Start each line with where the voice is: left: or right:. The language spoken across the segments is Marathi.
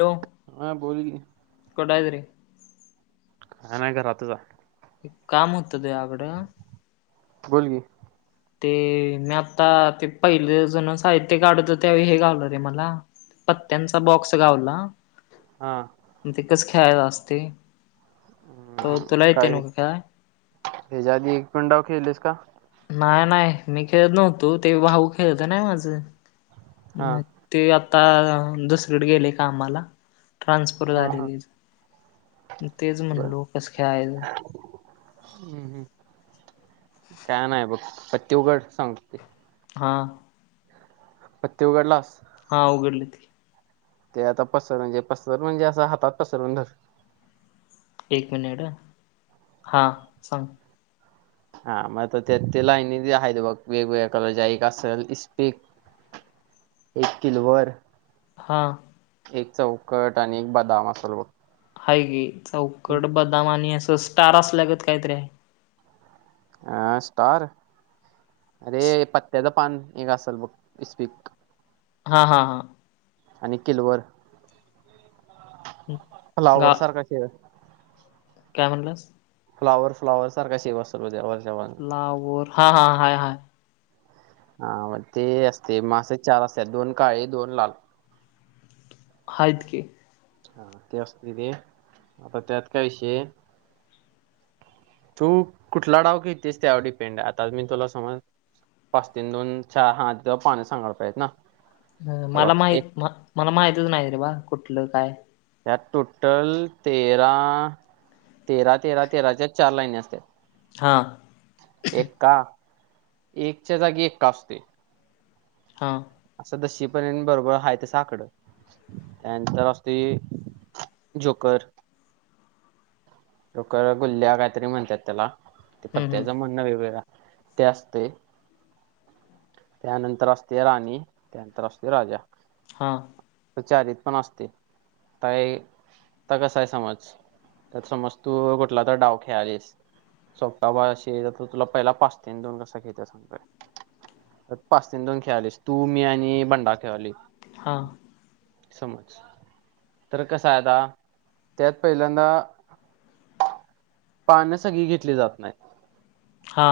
left: लो
right: हा बोल की.
left: कडाय तरी
right: काय नाही घरातच हाय.
left: काम होतं तूयाकडं
right: बोल की.
left: ते मी आता ते पहिले जण साहित्य काढत त्यावे हे गावलं रे मला पत्त्यांचा बॉक्स गावला
right: हा
left: म ते कसं खेळायच असते त तुला येते नव का खेळाय?
right: हेजाधी एकपं डाव खेळलयस का?
left: माही नाही मी खेळत नव्हतो ते भाऊ खेळत ना माझं
right: हा.
left: मग ते आता दुसरीडे गेले काम आम्हाला. ट्रान्सफर
right: हा हा
left: झाले त तेच
right: बर.
left: म्हणलो कस खेळायच.
right: हम्म हम्म काय नाही बघ पत्ते उघड सांगतो ते
left: हा
right: पत्ते उघडलास
left: हा उघडली त
right: ते आता पसर म्हणजे पसर म्हणजे असं हातात पसरवून धर
left: एक मिनिट ह हा सांग
right: हा मग ते ते लाईन आहे बघ वेगवेगळ्या कलरच्या एक असेल इस्पक एक किलवर
left: हां
right: एक चौकट आणि एक बदाम असाल बघ
left: हाय गी चौकट बदाम आणि असं स्टार असल्या गत कायतरी आहे.
right: अह स्टार अरे पत्त्याचं पान एक असेल बघ इस्पीक
left: हा हा हा
right: आणि किलवर फ्लावर
left: गा
right: सारखा खेळ
left: काय म्हणलास?
right: फ्लावर फ्लावर सारखा शेप असलं बघ तेजा वरच्या पाना
left: हा बोर हा हा हाय हाय
right: हा मग ते असते मासे चार असते दोन काळे दोन लाल
left: हात कि
right: हा ते असते तिथे आता त्यात काय विषय तू कुठला डव कितीेस त्यावर डिपेंड आहे आता मी तुला समज पाच तीन दोन चहा हात पाणी सांगा पाहिजेत ना
left: हा
right: बघ
left: मला
right: एक
left: माहीत मला माहितच नाही रे बा कुठलं काय
right: यात टोटल तेरा तेरा तेरा तेराच्या चार लाईनी असत्यात
left: हा
right: एक्का एकच्या जागी एक्का असतोय.
left: हां
right: असं दशी पर्य बरोबर हाय त साकडं त्यानंतर असते झोकर टोकर गुल्ल्या काहीतरी म्हणत्यात त्याला ते
left: हम्म हम्म
right: पत्त्याचा म्हणं वेगवेगळा ते असते त्यानंतर असते राणी त्यानंतर असते राजा
left: हां
right: तर चारित पण असते ताय त कस आहे समज त्यात समज तू कुठला तर डाव खेळालीस सोपपा बाय अशी तुला पहिला पाच तेन दोन कसा खेळतात सांगू काय? पाच तन दोन खेळालीस तू मी आणि बंडा खेळालोय
left: हा
right: समज तर कसा आता त्यात पहिल्यांदा पाण्या सगळी घेतली जात नाही
left: हा.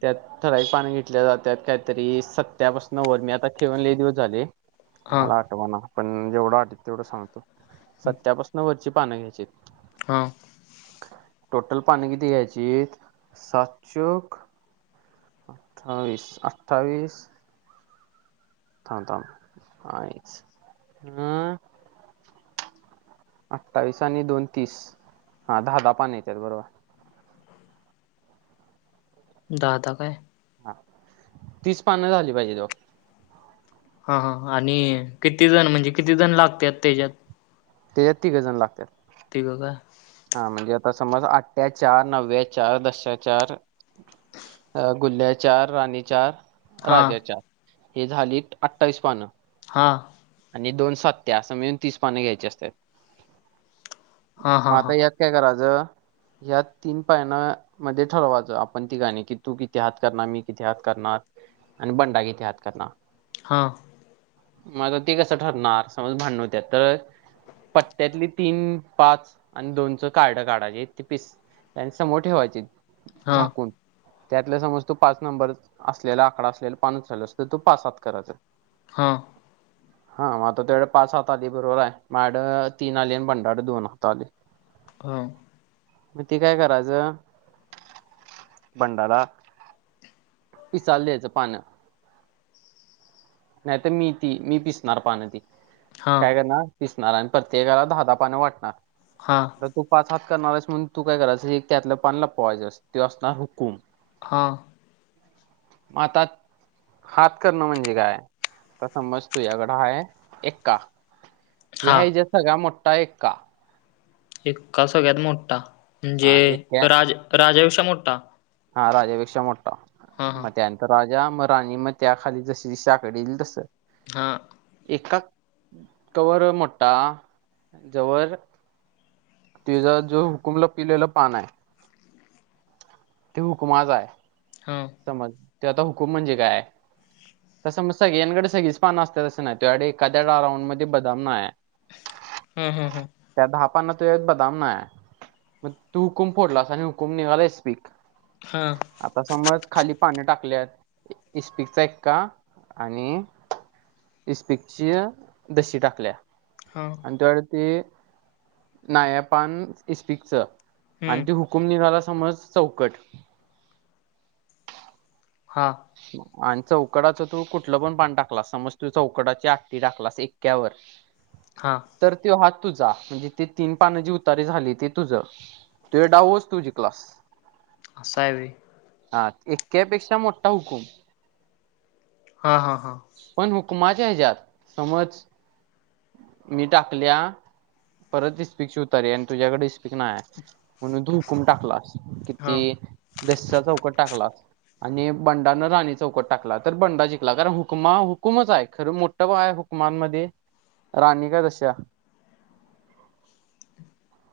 right: त्यात ठरावीक पाणी घेतल्या जातात काहीतरी त्ये सत्यापासन वरमी आता ठेवले जात्यात आता लय दिवस झाले.
left: हा
right: मला आठवणा पण जेवढं आठवत तेवढं सांगतो सत्यापा न वरची पानं घ्यायचीत.
left: हम्म.
right: टोटल पान किती घ्यायचीत सात चोक अठ्ठावीस अठ्ठावीस थांब थांब आईच हम् अठ्ठावीस आणि दोन, तीस हा दहा दहा पान येत्यात बरोबर.
left: दादा काय?
right: ह तीस पानं झाली पाहिजेत ओ.
left: हा हा आणि किती जण म्हणजे किती जण लागत्यात त्याच्यात?
right: त्याच्यात तीघजण लागत्यात.
left: तिघ काय?
right: हा म्हणजे आता समज आठ्या चार, नवव्या चार, दशा चार, अ गुल्ह चार, राणी चार,
left: हा
right: राजा चार, हे झाली अठ्ठावीस पानं.
left: हा.
right: आणि दोन सत्या असं मिळून तीस पाने घ्यायचे असतात.
left: हा हा
right: मग
left: हा
right: आता यात काय करायचं यात तीन पायनं मध्ये ठरवायचं. आपण तिघाणी की तू किती हात करणार मी किती हात करणार आणि बंडा किती हात करणार
left: हा.
right: मग आता ते कसं ठरणार समज भांडण होत्यात तर पत्त्यातली तीन पाच आणि दोनचं कार्ड काढायची ते पिस आणि समोर ठेवायचीत
left: हा
right: झाकून त्यातला समज तू पाच नंबर असलेला आकडा असलेला पानच उचलस तर तू पाच सात करायचा.
left: हां.
right: हा मग आता त्यायाकड पाच हात आली बरोबर हाय माजा कड तीन आली आणि भंडा कड दोन हात आली.
left: हम.
right: मग ते काय करायचं भंडारा ती चाली ये पानात. नाही तर मी ती मी पिसणार पान ती
left: हा
right: काय? करणार. पिसनार आणि प्रत्येकाला दहा दहा पान वाटणार.
left: हां.
right: तर तू पाच हात करणार आहेस म्हणून तू काय करायचं एक त्यातल पान लपवायसचस त्यो असणार हुकूम.
left: हा.
right: हातात हात करण म्हणजे काय? आता समज तुझ्याकड आहे एक्का,
left: हा
right: ह्या ह्याच्यात सगळा मोठा एक्का.
left: एक्का सगळ्यात मोठा, म्हणजे
right: हा एक्या
left: राज राजा पेक्षा मोठा.
right: हा राजा पेक्षा मोठा,
left: हा
right: म
left: हा
right: त्या तर राजा, मग राणी, मग त्या खाली जशी साकड येईल तस.
left: हा.
right: एक्का, तवर मोठ्ठा, जवर तिचा जो हुकुमला पिलेला पान आहे. ते हुकमाचाय.
left: हां.
right: समज, ते आता हुकूम म्हणजे काय? तसं मतस्या गेनकळ्यांकडे सगळीच पाण असते तसं नाय तुझ्याकडे एखाद्या राऊंड मध्ये बदाम नाय
left: हां हां हां.
right: त्या ढापांना तूझ्यात बदाम आहे मग तू हुकुम फोडलास आणि हुकुम निघालाय स्पीक
left: हा.
right: आता समज, खाली पानं टाकल्यात, इस्पिकचा एक्का आणि इस्पिकची देशी टाकल्या.
left: हां.
right: तर ते नायपान इस्पिकच आणि
left: हम्म
right: ती हु हुकुम निघाला समज चौकट
left: हा
right: आणि चौकडाचं तू कुठलं पण पान टाकलास समज तू चौकडाची आगती टाकलास एक्यावर
left: हा.
right: तर तेव हात तुझा म्हणजे ते तीन पानं जी उतारी झाली ते तुझं. तुझा डावच तु जिंकलास
left: असावे
right: हा एक्यापेक्षा मोठा हुकुम
left: हा हा हा.
right: पण हुकमाच्या हेज्यात समज मी टाकल्या परत स्पीक ची उतारी आणि तुझ्याकडे इस्पीक नाय आहे म्हणून तू हुकूम टाकलास किती
left: हा
right: दस्या चौकट टाकला आणि बंडानं राणी चौकट टाकला तर बंडा जिंला कारण हुकमा हुकुमच आहे खरं मोठं बा आहे हुकमांमध्ये राणी का दस्या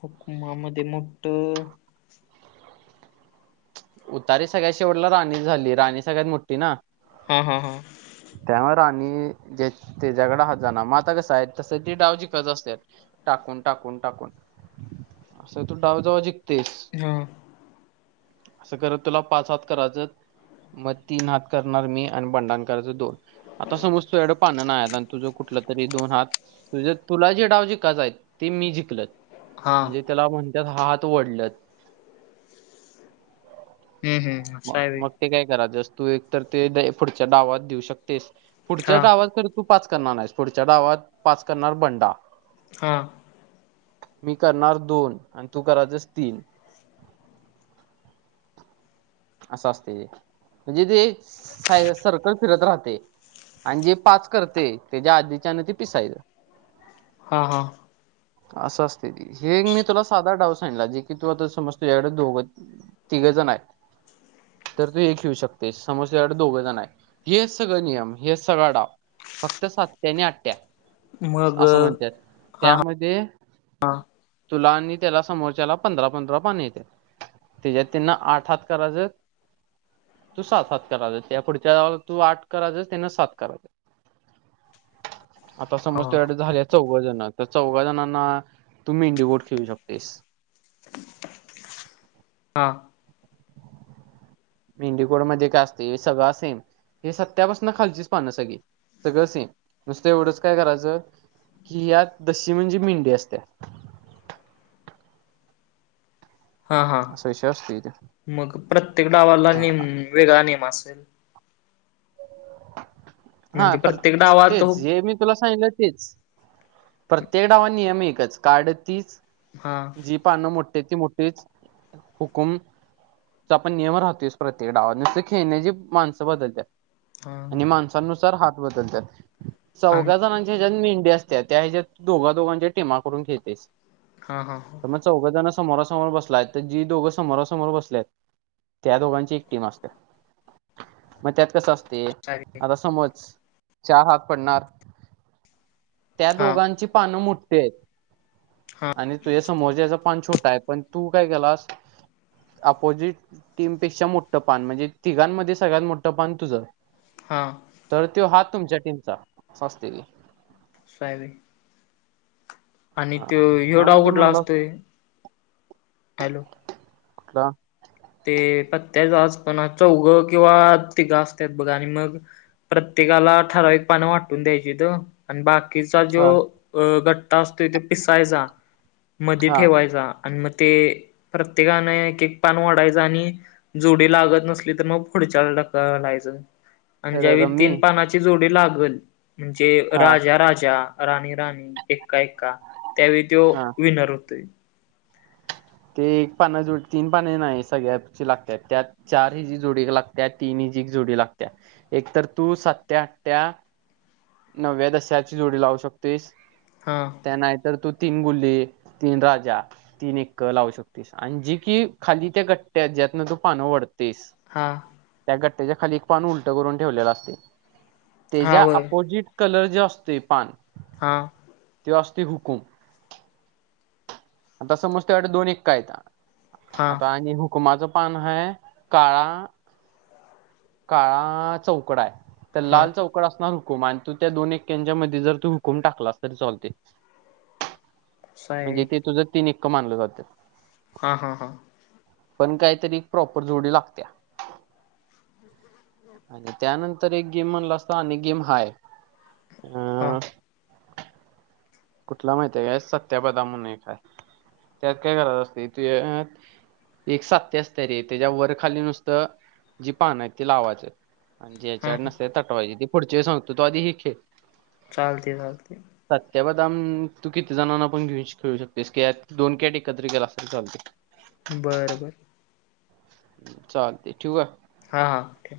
left: हुकुमामध्ये मोठं
right: उतारी सगळ्यात शेवटला राणी झाली राणी सगळ्यात मोठी ना.
left: हां हां हां.
right: त्या राणी ज्याच तिझ्याकडे हात जाणार म आता कसं आहे तसं ती डाव जीकत असते. टाकून टाकून टाकून असं तू डाव जावा जीकतेस.
left: हां.
right: असं करत तुला पाच हात करायचं म तीन हात करणार मी आणि बंडण करायचं दोन आता समज तुझ्याकडे पानं नाय आणि तुझं कुठ ठला तरी दोन हात तुला जे डाव जिकायच आहे ते मी जिकलं
left: हा
right: म्हणजे त्याला म्हणतात हात वढल्यात.
left: हम्म हम्म.
right: म
left: असं आहे व्हय
right: मग ते काय करायतस तू एक तर ते डे पुढच्या डावात देऊ शकतेस पुढच्या
left: हा
right: डावात कर तू पाच करणार आहेस पुढच्या डावात पाच करणार बंडा
left: हा
right: मी करणार दोन आणि तू करायचस तीन असं असते हे म्हणजे ते साय सर्कल फिरत राहते. आणि जे पाच करते त्याच्या आधीच्या न ते पिसायच.
left: हा हा.
right: असं असते ती हे मी तुला सादा डाऊ सांडला जे की तू आता समज तुझ्याकडे दोघं तिघेजण आहेत तर तू एक येऊ शकतेस समज तूझ्याकडे दोघं जण आहेत हेच सगळं नियम हेच सगळा डाव फक्त सात्या आणि आठ्या
left: मग
right: असं म्हणत्यात
left: हा
right: त्यामध्ये तुला आणि त्याला समोरच्याला पंधरा पंधरा पान येते त्याच्यात त्यांना आठ हात करायचत तू सात हात करायचस त्या पुढच्या तू आठ करायचस त्याना सात करायचं
left: [inaudible] [inaudible]
right: आता समज तुझ्याकडे झाल्या चौघ जण तर चौघ जणांना तुम्ही इंडी गोट खेळू शकतेस.
left: हा
right: मेंडीकोटमध्ये काय असतंय, सगळा सेम हे सत्यापासून खालचीच पान सगळी. सगळं सेम. नुसत एवढंच काय करायचं कि यात दशी म्हणजे मेंडे असत्या.
left: हा हा
right: असा विषय असतो इथे
left: मग प्रत्येक डावाला
right: हा
left: नेम वेगळा नियम असेल.
right: हा
left: म्हणजे
right: पर
left: प्रत्येक डावात हो
right: तेच जे मी तुला सांगितलं तेच. प्रत्येक डाव आणि नियम एकच. कार्ड तीच
left: हा
right: जी पानं मोठी हाईत ती मोठीच हुकुम चा पण नियम राहतोयच प्रत्येक डावात. नुसतं खेळण्याची माणसं बदलत्यात.
left: हा
right: आणि माणसानुसार हात बदलतात.
left: आणि
right: चौघा जणां जे याच्यात मेंढी असत्या त्या ह्येज्यात दोघा-दोघांच्या टीमा करून खेळतेत.
left: हा, हा, हा.
right: तर मग चौघं जण समोरासमोर बसलाय, तर जी दोघं समोरासमोर बसलेत त्या दोघांची एक टीम असत्या. मग त्यात कसं असतंय
left: अगदी
right: समज चार हात पडणार त्या
left: हा
right: दोघांची पानं मोठी आहेत.
left: हा
right: आणि तुझ्या समोरच्याचा पान छोटा आहे, पण तु काय केलास अपोजिट टीमपेक्षा मोठं पान म्हणजे तिघांमध्ये सगळ्यात मोठं पान तुझं.
left: हा.
right: तर तो हात तुमच्या टीमचा असं असतंय ते.
left: असं हाय व्हय? आणि
right: हा
left: त्यो ह्यो डाव
right: ह्यामध्ये
left: कुठला
right: म्हणला
left: असतोय? हॅलो
right: कुठला?
left: ते पत्त्याच आजपणा चौघं किंवा तिघं असत्यात बघ आणि मग प्रत्येकाला ठराविक पानं वाटून द्यायचीत. आणि बाकीचा जो
right: हा
left: अ गठ्ठा असतोय तो पिसायचा, मधी
right: हा
left: ठेवायचा आणि मग ते प्रत्येकाने एक एक पान ओढाय चं आणि जोडी लागत नसली तर मग पुढच्याला ढकलायचं. आणि
right: र-
left: ज्यावेळी
right: रम्मी
left: तीन पानाची जोडी लागलं म्हणजे
right: हा
left: राजा-राजा राणी-राणी, एक्का-एक्का त्यावेळी तो
right: हा
left: विनर होतोय.
right: ते एक पाना जोडी तीन पाने नाही सगळ्याची लागत्यात त्यात चार हिजी जोडी एक लागत्या, तीन हिजी एक जोडी लागत्या. एकतर तू सत्या-आठ्या, नव्या-दशाची जोडी लावू शकतोयस
left: हा.
right: त्या नाहीतर तू तीन गुल्ले, तीन राजा, तीन एक क लावू शकतोयस आणि जी की खाली त्या गठ्ठ्या ज्यातन तू पानं वढतुयस
left: हा.
right: त्या गठ्ठ्याच्या खाली एक पान उलट करून ठेवलेलं असतंय.
left: हा
right: त्याच्या
left: व्हय
right: अपोजिट कलर जो असतोय पान
left: हा.
right: त्यो असतोय हूकुम. आता समज तुझ्याकडं दोन एक्का हाईत
left: हा
right: आता आणि हुक हुकमाच पान हाय. काळा काळा चौकडा आहे, तर
left: हा
right: लाल चौक कडं असणार हुकुम आणि तू त्या दोन एक्यांच्यामधी जर तू हुकूम टाकलास तरी चालतंय.
left: असं आहे.
right: म्हणजे ते तुझं तीन एक्क मानलं जातं.
left: हा, हा, हा.
right: पण काहीतरी प्रॉपर जोडी लागत्या. आणि त्यानंतर एक गेम म्हणला असता आणि गेम हाय
left: हा
right: अ कुठला माहिती आहे काय सत्यपदा म्हणून एक आहे, त्यात काय करात असते ते एक सात्य असते रे त्याच्या वरखाली नुसतं जी पानं आहे ती लावायचं. आणि
left: हा
right: जाच्याकडं नसते तटवायच ते पुढच्या वेळ सांगतो, तू आधी ही खेळ.
left: चालतंय, चालतंय.
right: सत्याबर दम तू किती जणांना पण घेऊन खेळू शकतोयस. की यात दोन कॅट एकत्र केलास तरी चालतोय.
left: बरं, बरं.
right: चालतंय. ठेवू का?
left: हा, हा. ओके.